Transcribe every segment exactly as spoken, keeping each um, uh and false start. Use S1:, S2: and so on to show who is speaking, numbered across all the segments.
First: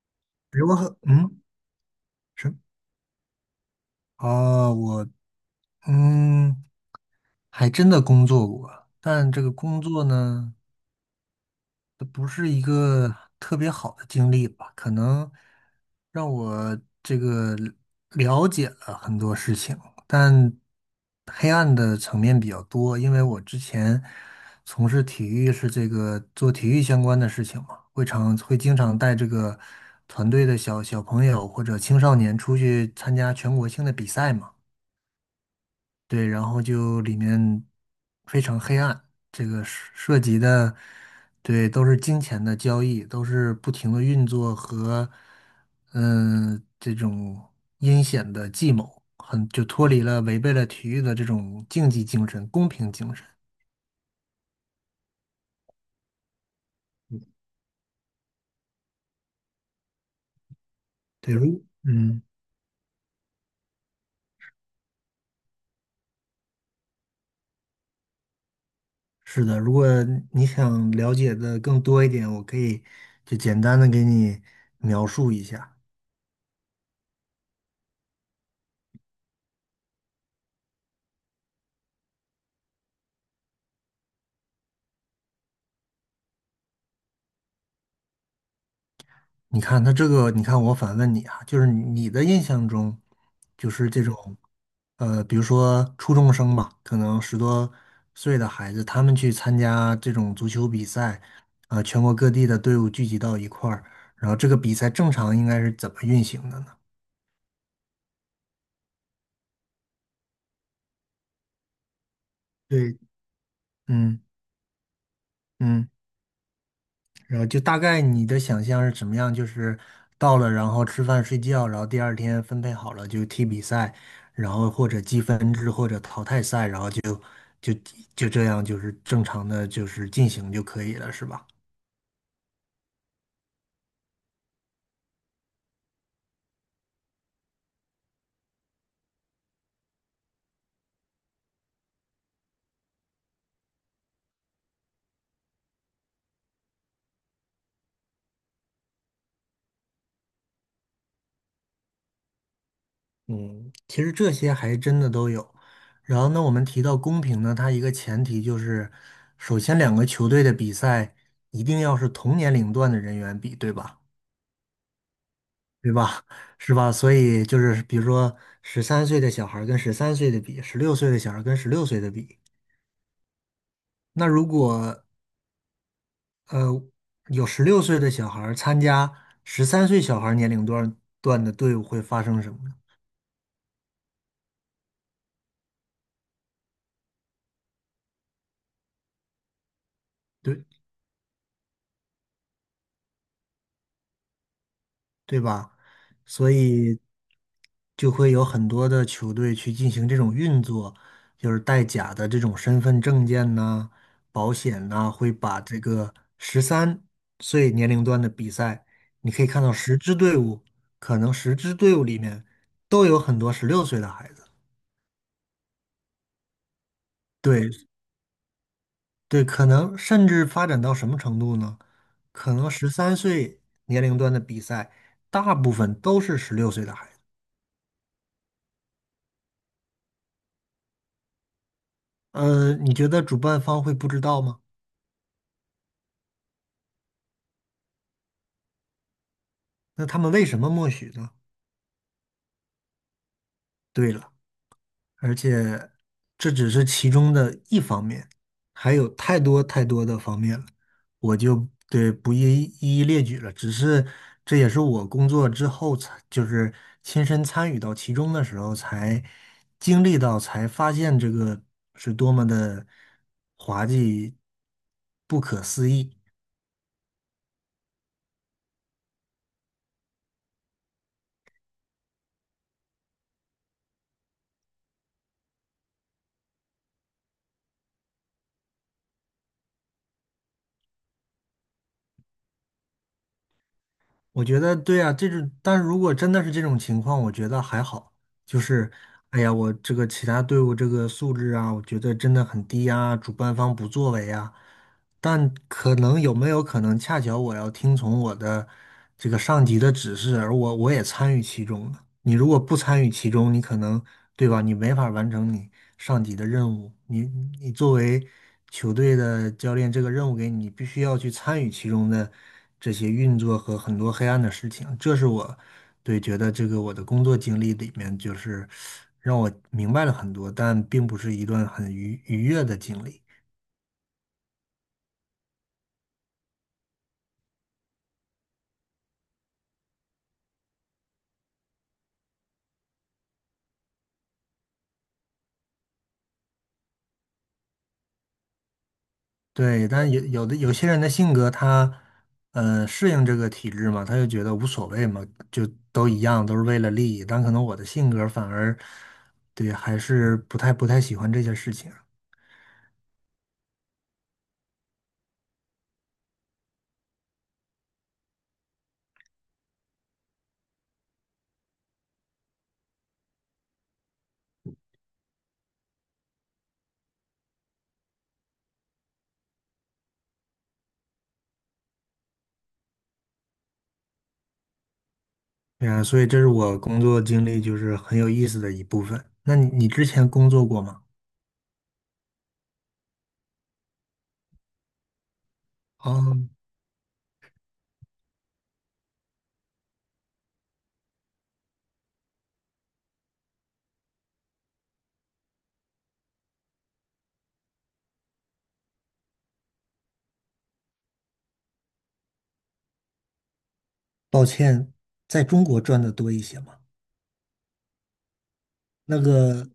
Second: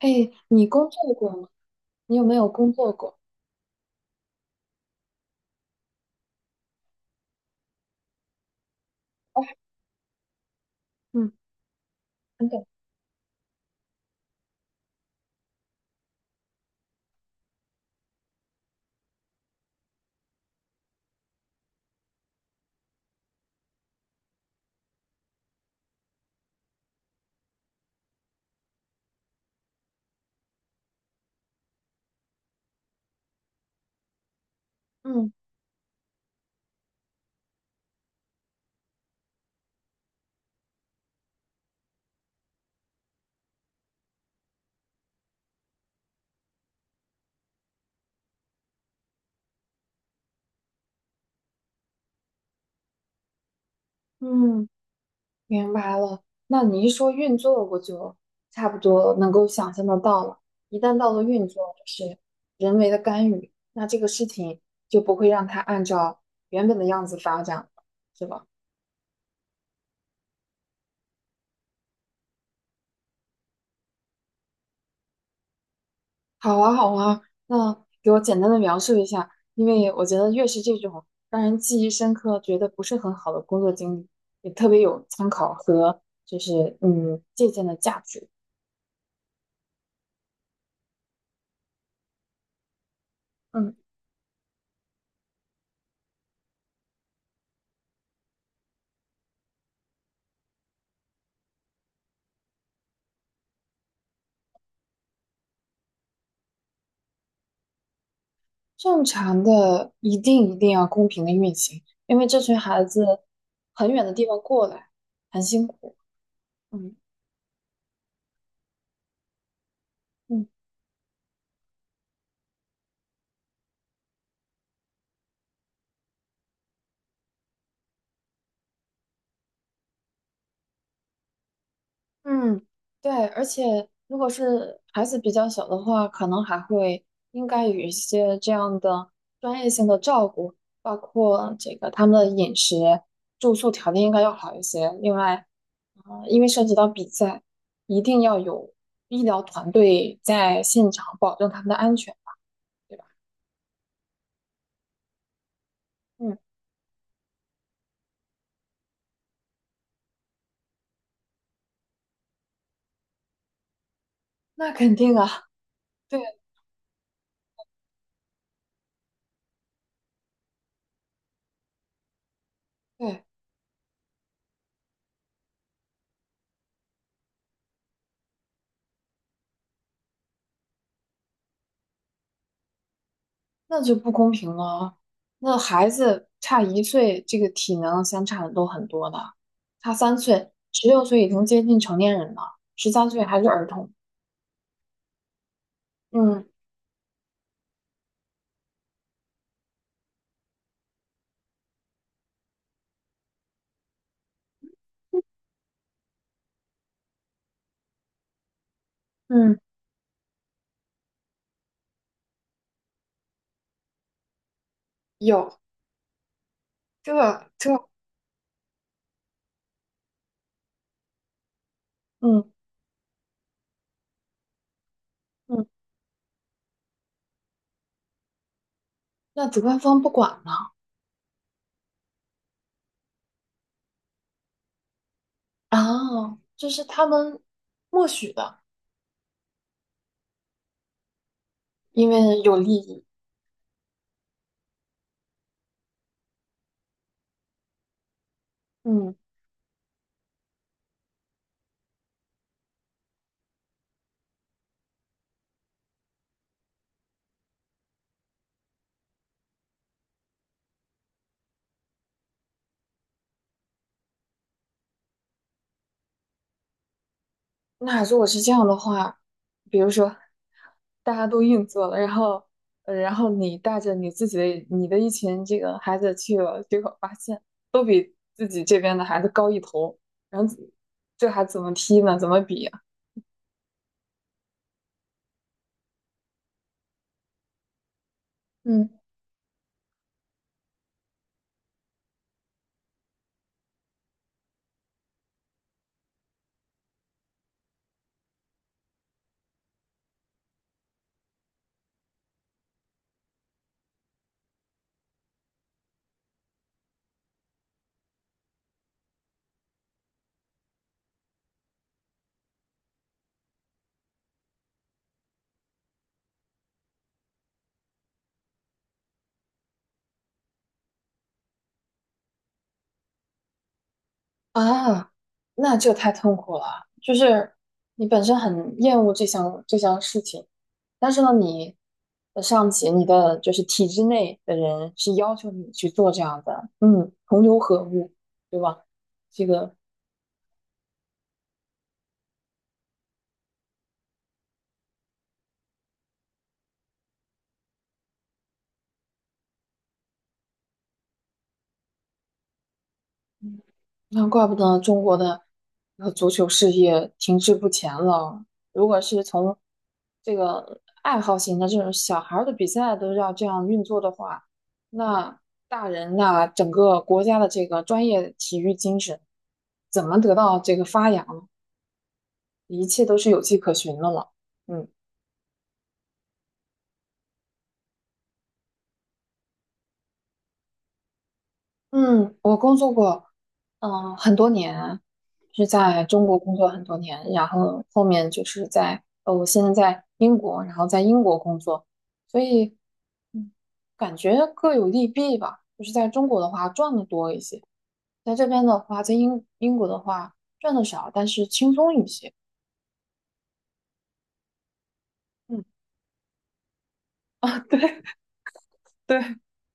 S1: 嘿，你
S2: 如
S1: 工
S2: 何？
S1: 作过
S2: 嗯，
S1: 吗？你有没有
S2: 是
S1: 工作过？
S2: 啊，我嗯，还真的工作过。但这
S1: 哦，
S2: 个工作呢，
S1: 嗯
S2: 它不
S1: 等
S2: 是一
S1: 等，
S2: 个特别好的经历吧？可能让我这个了解了很多事情，但黑暗的层面比较多。因为我之前从事体育是这个做体育相关的事情嘛，会常会经常带这个团队的小小朋友或者青少年出去参加全国性的比赛嘛。
S1: 嗯
S2: 对，然后就里面非常黑暗，这个涉涉及的，对，都是金钱的交易，都是不停的运作和，嗯，这种阴险的计谋。很就脱离了违背了体育的这种竞技精神、公平精神。
S1: 嗯，明白了。那你一说运作，我就差不多能够想象得到了。一旦到了
S2: 对，
S1: 运作，
S2: 如
S1: 就是
S2: 嗯，
S1: 人为的干预，那这个事情就不会让它按照原本的样子发展了，是吧？
S2: 是的。如果你想了解的更多一点，我可以就简单的给你描述一下。
S1: 好啊，好啊，那给我简单的描述一下，因为我觉得越是这种让人记忆深刻、觉得不是很好的工作经历，也特别有参考和就是嗯借鉴的价值。
S2: 你看他这个，你看我反问你啊，就是你的印象中，就
S1: 嗯，
S2: 是这种，呃，比如说初中生吧，可能十多岁的孩子，他们去参加这种足球比赛，啊、全国各地的队伍聚集到一块儿，然后这个比赛正常应该是怎么运行的呢？
S1: 正常的一定一定要公平的运行，因为这群孩
S2: 对。
S1: 子很远的
S2: 嗯
S1: 地方过来，很辛
S2: 嗯。
S1: 苦。嗯
S2: 然后就大概你的想象是怎么样？就是到
S1: 嗯。
S2: 了，然后吃饭睡觉，然后第二天分配好了就踢比赛，然后或者积分制或者淘汰赛，然后就就就这样就是正常的就是进行就可以了，是吧？
S1: 嗯，对，而且如果是孩子比较小的话，可能还会应该有一些这样的专业性的照顾，包括这个他们的饮食、住宿条件应该要好一些。另外，啊、因为涉及到比赛，一定要有医疗团队在现场保证他们的安全吧，对吧？
S2: 嗯，其实这些还真的都有。然后
S1: 嗯，
S2: 呢，我们提到公平呢，它一个前提就是，首先两个球队的比赛一定要是同年龄段的人员比，对吧？
S1: 那肯定啊，
S2: 对
S1: 对
S2: 吧？是吧？所以就是，比如说十三岁的小孩儿跟十三岁的比，十六岁的小孩儿跟十六岁的比，
S1: 对。
S2: 那如果呃有十六岁的小孩儿参加十三岁小孩儿年龄段段的队伍，会发生什么呢？
S1: 那就不公平了。那孩子差一岁，这个体能相差的都很多的。差三岁，
S2: 对，
S1: 十六岁已经接近成年人了，十三岁还是儿童。
S2: 对吧？
S1: 嗯
S2: 所以就会有很多的球队去进行这种运作，就是带假的这种身份证件呐、保险呐、会把这个十三岁年龄段的比赛，你可以
S1: 嗯，
S2: 看到十支队伍，可能十支队伍里面都有很多十六岁的孩子。
S1: 有这这，
S2: 对对，可能甚至发展到什么程度呢？
S1: 嗯
S2: 可能十三岁年龄段的比赛，大
S1: 嗯，
S2: 部分都是十六岁的孩子。
S1: 那主办方不管呢？
S2: 嗯呃，你觉得主办方会不知道吗？
S1: 啊，这是他们默许的，
S2: 那他们为什么默许呢？
S1: 因为有利益。
S2: 对了，而且这只是其中的一方面，还有
S1: 嗯。
S2: 太多太多的方面了。我就对不一一一列举了。只是这也是我工作之后才，就是亲身参与到其中的时候才经历到，才发现这个是多么的滑稽、不可思议。
S1: 那如果是这样的话，比如说大家都硬座了，然后，呃然后你带着你自己的你的一群这个孩子去了，结果发现都比自己这边的孩子高一头，然后这还怎么踢呢？怎么比呀？
S2: 我觉得对啊，这种，但如果真的是这种情况，我觉得还好。就是，
S1: 嗯。
S2: 哎呀，我这个其他队伍这个素质啊，我觉得真的很低啊，主办方不作为啊。但可能有没有可能，恰巧我要听从我的这个上级的指示，而我我也参与其中了。你如果不参与其中，你可能，对吧？你没法完成你上级的任务。你你作为球队的教练，这个任务给你，你必须要去参与其中的这些运作和很多黑暗的事情。这是我对觉得这个我的工作经历里面，就是让我明白了很多，但并不是一段很愉愉悦的经历。
S1: 啊，那就太痛苦了。就是你本身很厌恶这项这项事情，但是呢，你的上级、你的就是体制内的人是要求你去做这样的，嗯，同流合污，对吧？这个
S2: 对，但有有的有些人的性格他，呃，适应这个体制嘛，他就觉得无所谓嘛，就都一样，都是为了利益。但可能我的性格反而，对，还是不太不太喜欢这些事情。
S1: 那怪不得中国的呃足球事业停滞不前了。如果是从这个爱好型的这种小孩儿的比赛都要这样运作的话，那大人那整个国家的这个专业体育精神怎么得到这个发扬呢一切都是有迹可循的了。嗯
S2: 对啊，所以这是我工作经历就是很有意思的一部分。那你你之前工作过吗？
S1: 嗯，我工作过，嗯，很多年是在中
S2: 哦，
S1: 国工作很多年，然后后面就是在呃，我现在在英国，然后在英国工作，所以嗯，感觉各有利弊吧。就是在中国的话赚的多一些，在这边的话，在英英国的话赚的少，但是轻松一些。
S2: 抱歉。在
S1: 嗯
S2: 中国赚的多一些嘛。
S1: 啊，对
S2: 那
S1: 对，
S2: 个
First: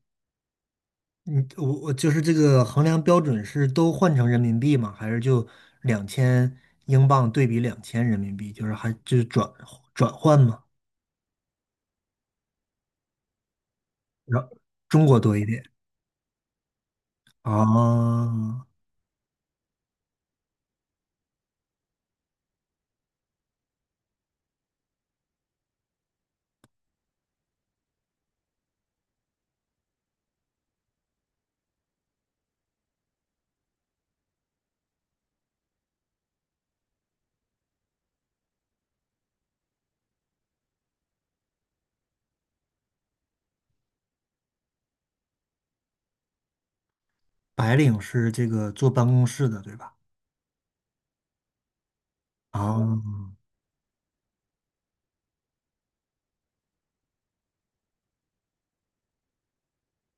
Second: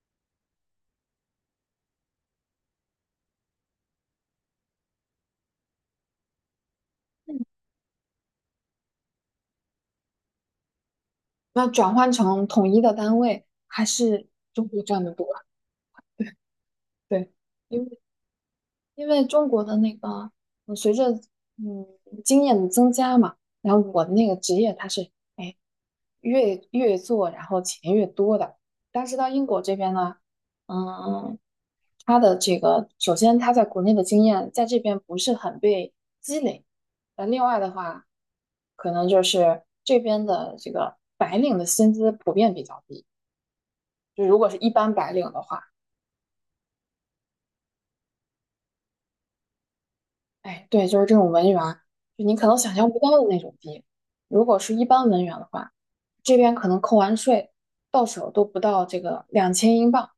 S2: 嗯，我我就是这个衡量标准是都换成人民币吗？还是就两千英镑对比两千人民币，就是还就是转转换吗？
S1: 那转换成统一的单位，还是
S2: 然后
S1: 中国赚
S2: 中
S1: 的
S2: 国
S1: 多。
S2: 多一点
S1: 对，
S2: 啊。
S1: 因为。因为中国的那个，嗯，随着嗯经验的增加嘛，然后我的那个职业它是哎越越做，然后钱越多的。但是到英国这边呢，嗯，他的这个首先他在国内的经验在这边不是很被积累，那另外的话，可能就是这边的这个白领的薪资普遍比较低，就如果是一般白领的话。
S2: 白领是这个坐办公室的，对吧？
S1: 哎，对，就是这种文员，就你可能想象不到的那
S2: 啊
S1: 种低。如果是一般文员的话，这边可能扣完税到手都不到这个两千英镑，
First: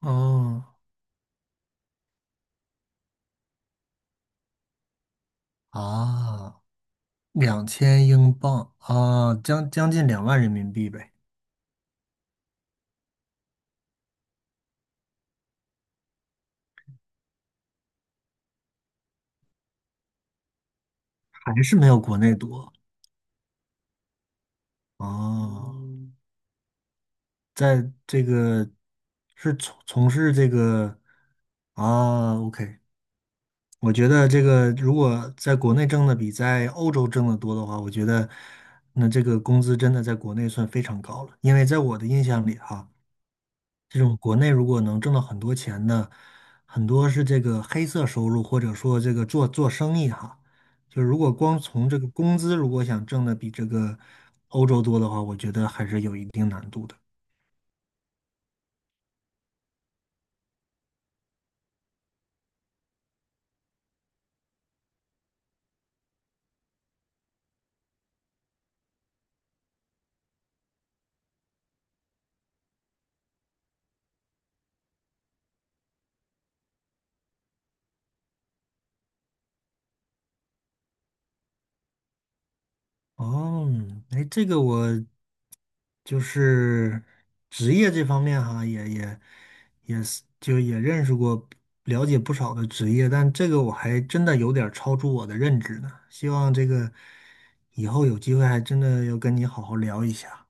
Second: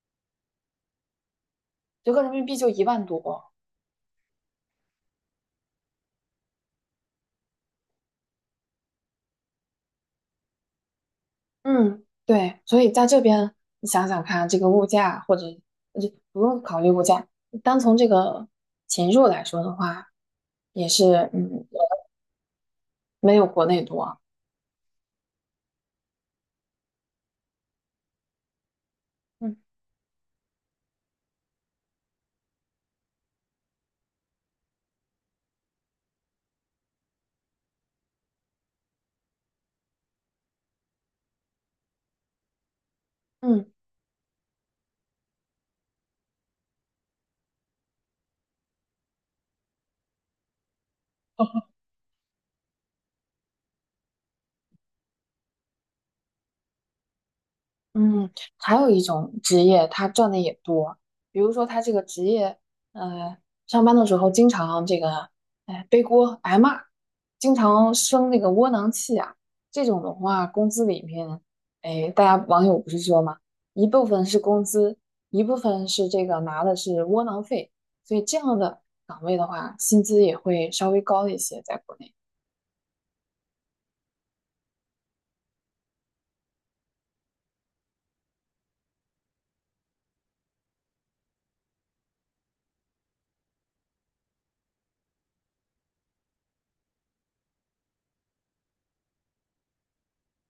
S2: 哦
S1: 折合人民币就一万多。
S2: 啊，两千英镑啊，将将近两万人民币呗，
S1: 嗯，对，所以在这边你想想看，这个物价或者呃就不用考虑物价，单从这个钱肉来说的话，也是
S2: 还
S1: 嗯
S2: 是没有国内多
S1: 没有国内多。
S2: 啊。在这个是
S1: 嗯
S2: 从从事这个。啊，OK，我觉得这个如果在国内挣的比在欧洲挣的多的话，我觉得那这个工资真的在国内算非常高了。因为在我的印象里哈，
S1: 嗯。
S2: 这种国内如果能挣到很多钱的，很多是这个黑色收入，或者说这个做做生意哈，就如果光从这个工资如果想挣的比这个欧洲多的话，我觉得还是有一定难度的。
S1: 嗯，还有一种职业，他赚的也多。比如说，他这个职业，呃，上班的时候经常这个，哎，背锅挨骂，经常生那个窝囊气啊。这种的话，工资里面，哎，大家网友不是说嘛，一部分是工资，一部分是这个拿的是窝囊费，所以这样的岗位的话，薪资也会稍微高一些，在国内。
S2: 哦，哎，这个我就是职业这方面哈，也也也是就也认识过，了解不少的职业，但这个我还真的有点儿超出我的认知呢。希望这个以后有机会还真的要跟你好好聊一下。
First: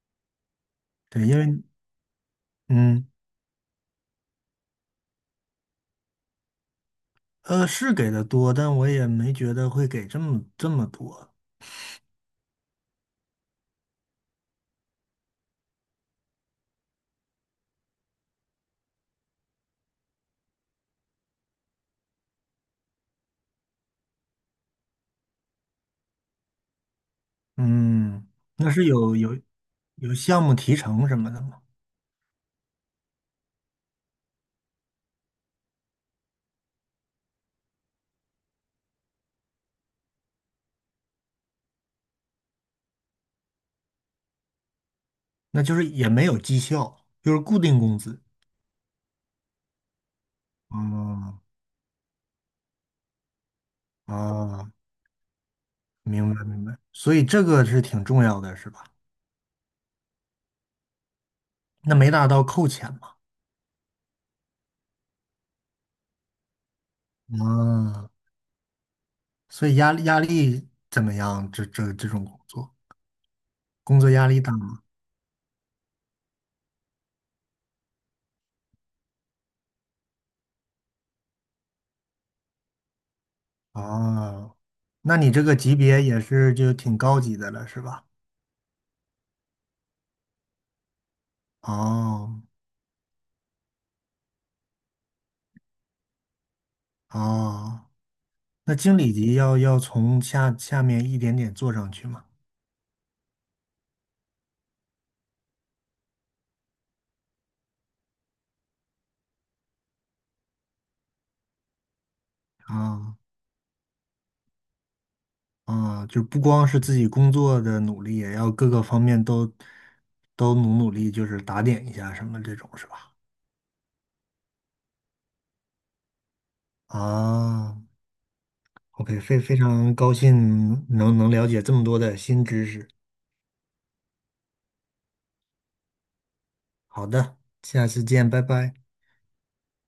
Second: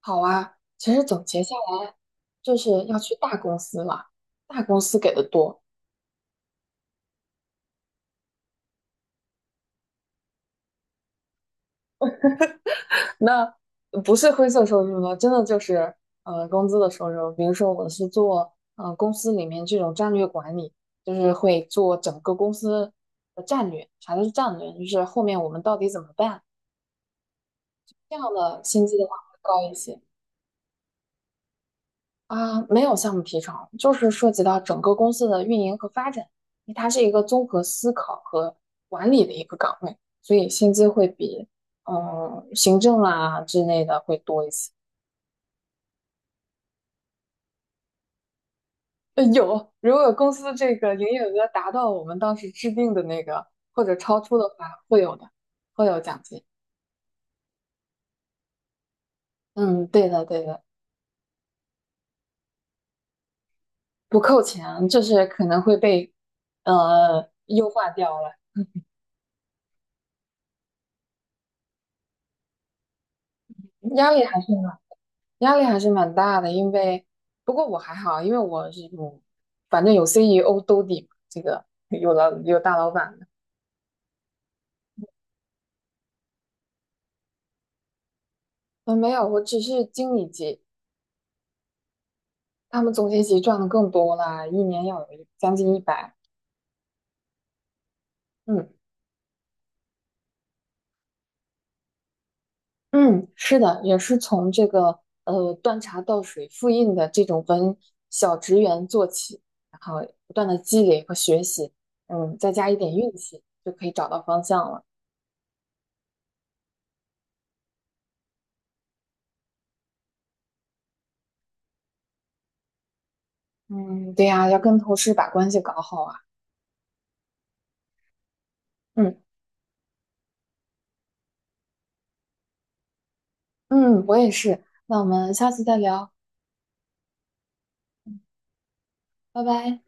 S1: 好啊，其实总
S2: 对，因
S1: 结
S2: 为
S1: 下来，就是要
S2: 嗯
S1: 去大公司了，大公司给的多。
S2: 呃是给的多，但我也没觉得会给这么这么多。
S1: 那不是灰色收入呢，真的就是呃工资的收入。比如说我是做呃公司里面这种战略管理，就是会做整个公司的战略。啥叫战略？就是后面我们到底怎么办？这样
S2: 嗯，
S1: 的
S2: 那是
S1: 薪资的话
S2: 有
S1: 会
S2: 有
S1: 高一些。
S2: 有项目提成什么的吗？
S1: 啊，没有项目提成，就是涉及到整个公司的运营和发展，因为它是一个综合思考和管理的一个岗位，所以薪资会比嗯行政啊之类的会多一些。
S2: 那就是也没有绩效，就是固定工资。
S1: 呃有，如果公司这个营业
S2: 哦
S1: 额达到我们当时制定的那个或者超出的话，
S2: 啊，
S1: 会有的，会有奖
S2: 明白
S1: 金。
S2: 明白，所以这个是挺重要的，是吧？
S1: 嗯，对的，对的，
S2: 那没达到扣钱嘛？
S1: 不扣钱，就是可能会被呃优化
S2: 啊，
S1: 掉了，
S2: 所以压力压力怎么样？这这这种工作，工作
S1: 压力
S2: 压力
S1: 还是。
S2: 大吗？
S1: 压力还是蛮大的，因为不过我还好，因为我是有，反正有 C E O 兜底嘛，这个有老有大老板的。
S2: 啊，那你这个级别也是就挺高级的了，是吧？
S1: 嗯，没有，我只是经理级，
S2: 哦
S1: 他们总监级赚的更多啦，一年要有一将近一百。
S2: 哦，
S1: 嗯
S2: 那经理级要要从下下面一点点做上去嘛？
S1: 嗯，是的，也是从这个呃端茶倒水、复印的这种文小职员做起，然后不断的积累和学习，嗯，再加一点运
S2: 啊。
S1: 气，就可以找到方向了。
S2: 啊，就不光是自己工作的努力，也要各个方面都都努努力，就是打点一下什么这种是吧？
S1: 嗯，对呀，要跟同事把关系搞好啊。
S2: 啊
S1: 嗯。
S2: ，OK，非非常高兴能能了解这么多的新知识。
S1: 嗯，我也是。那我们下次再聊，
S2: 好的，下次见，拜拜。
S1: 拜拜。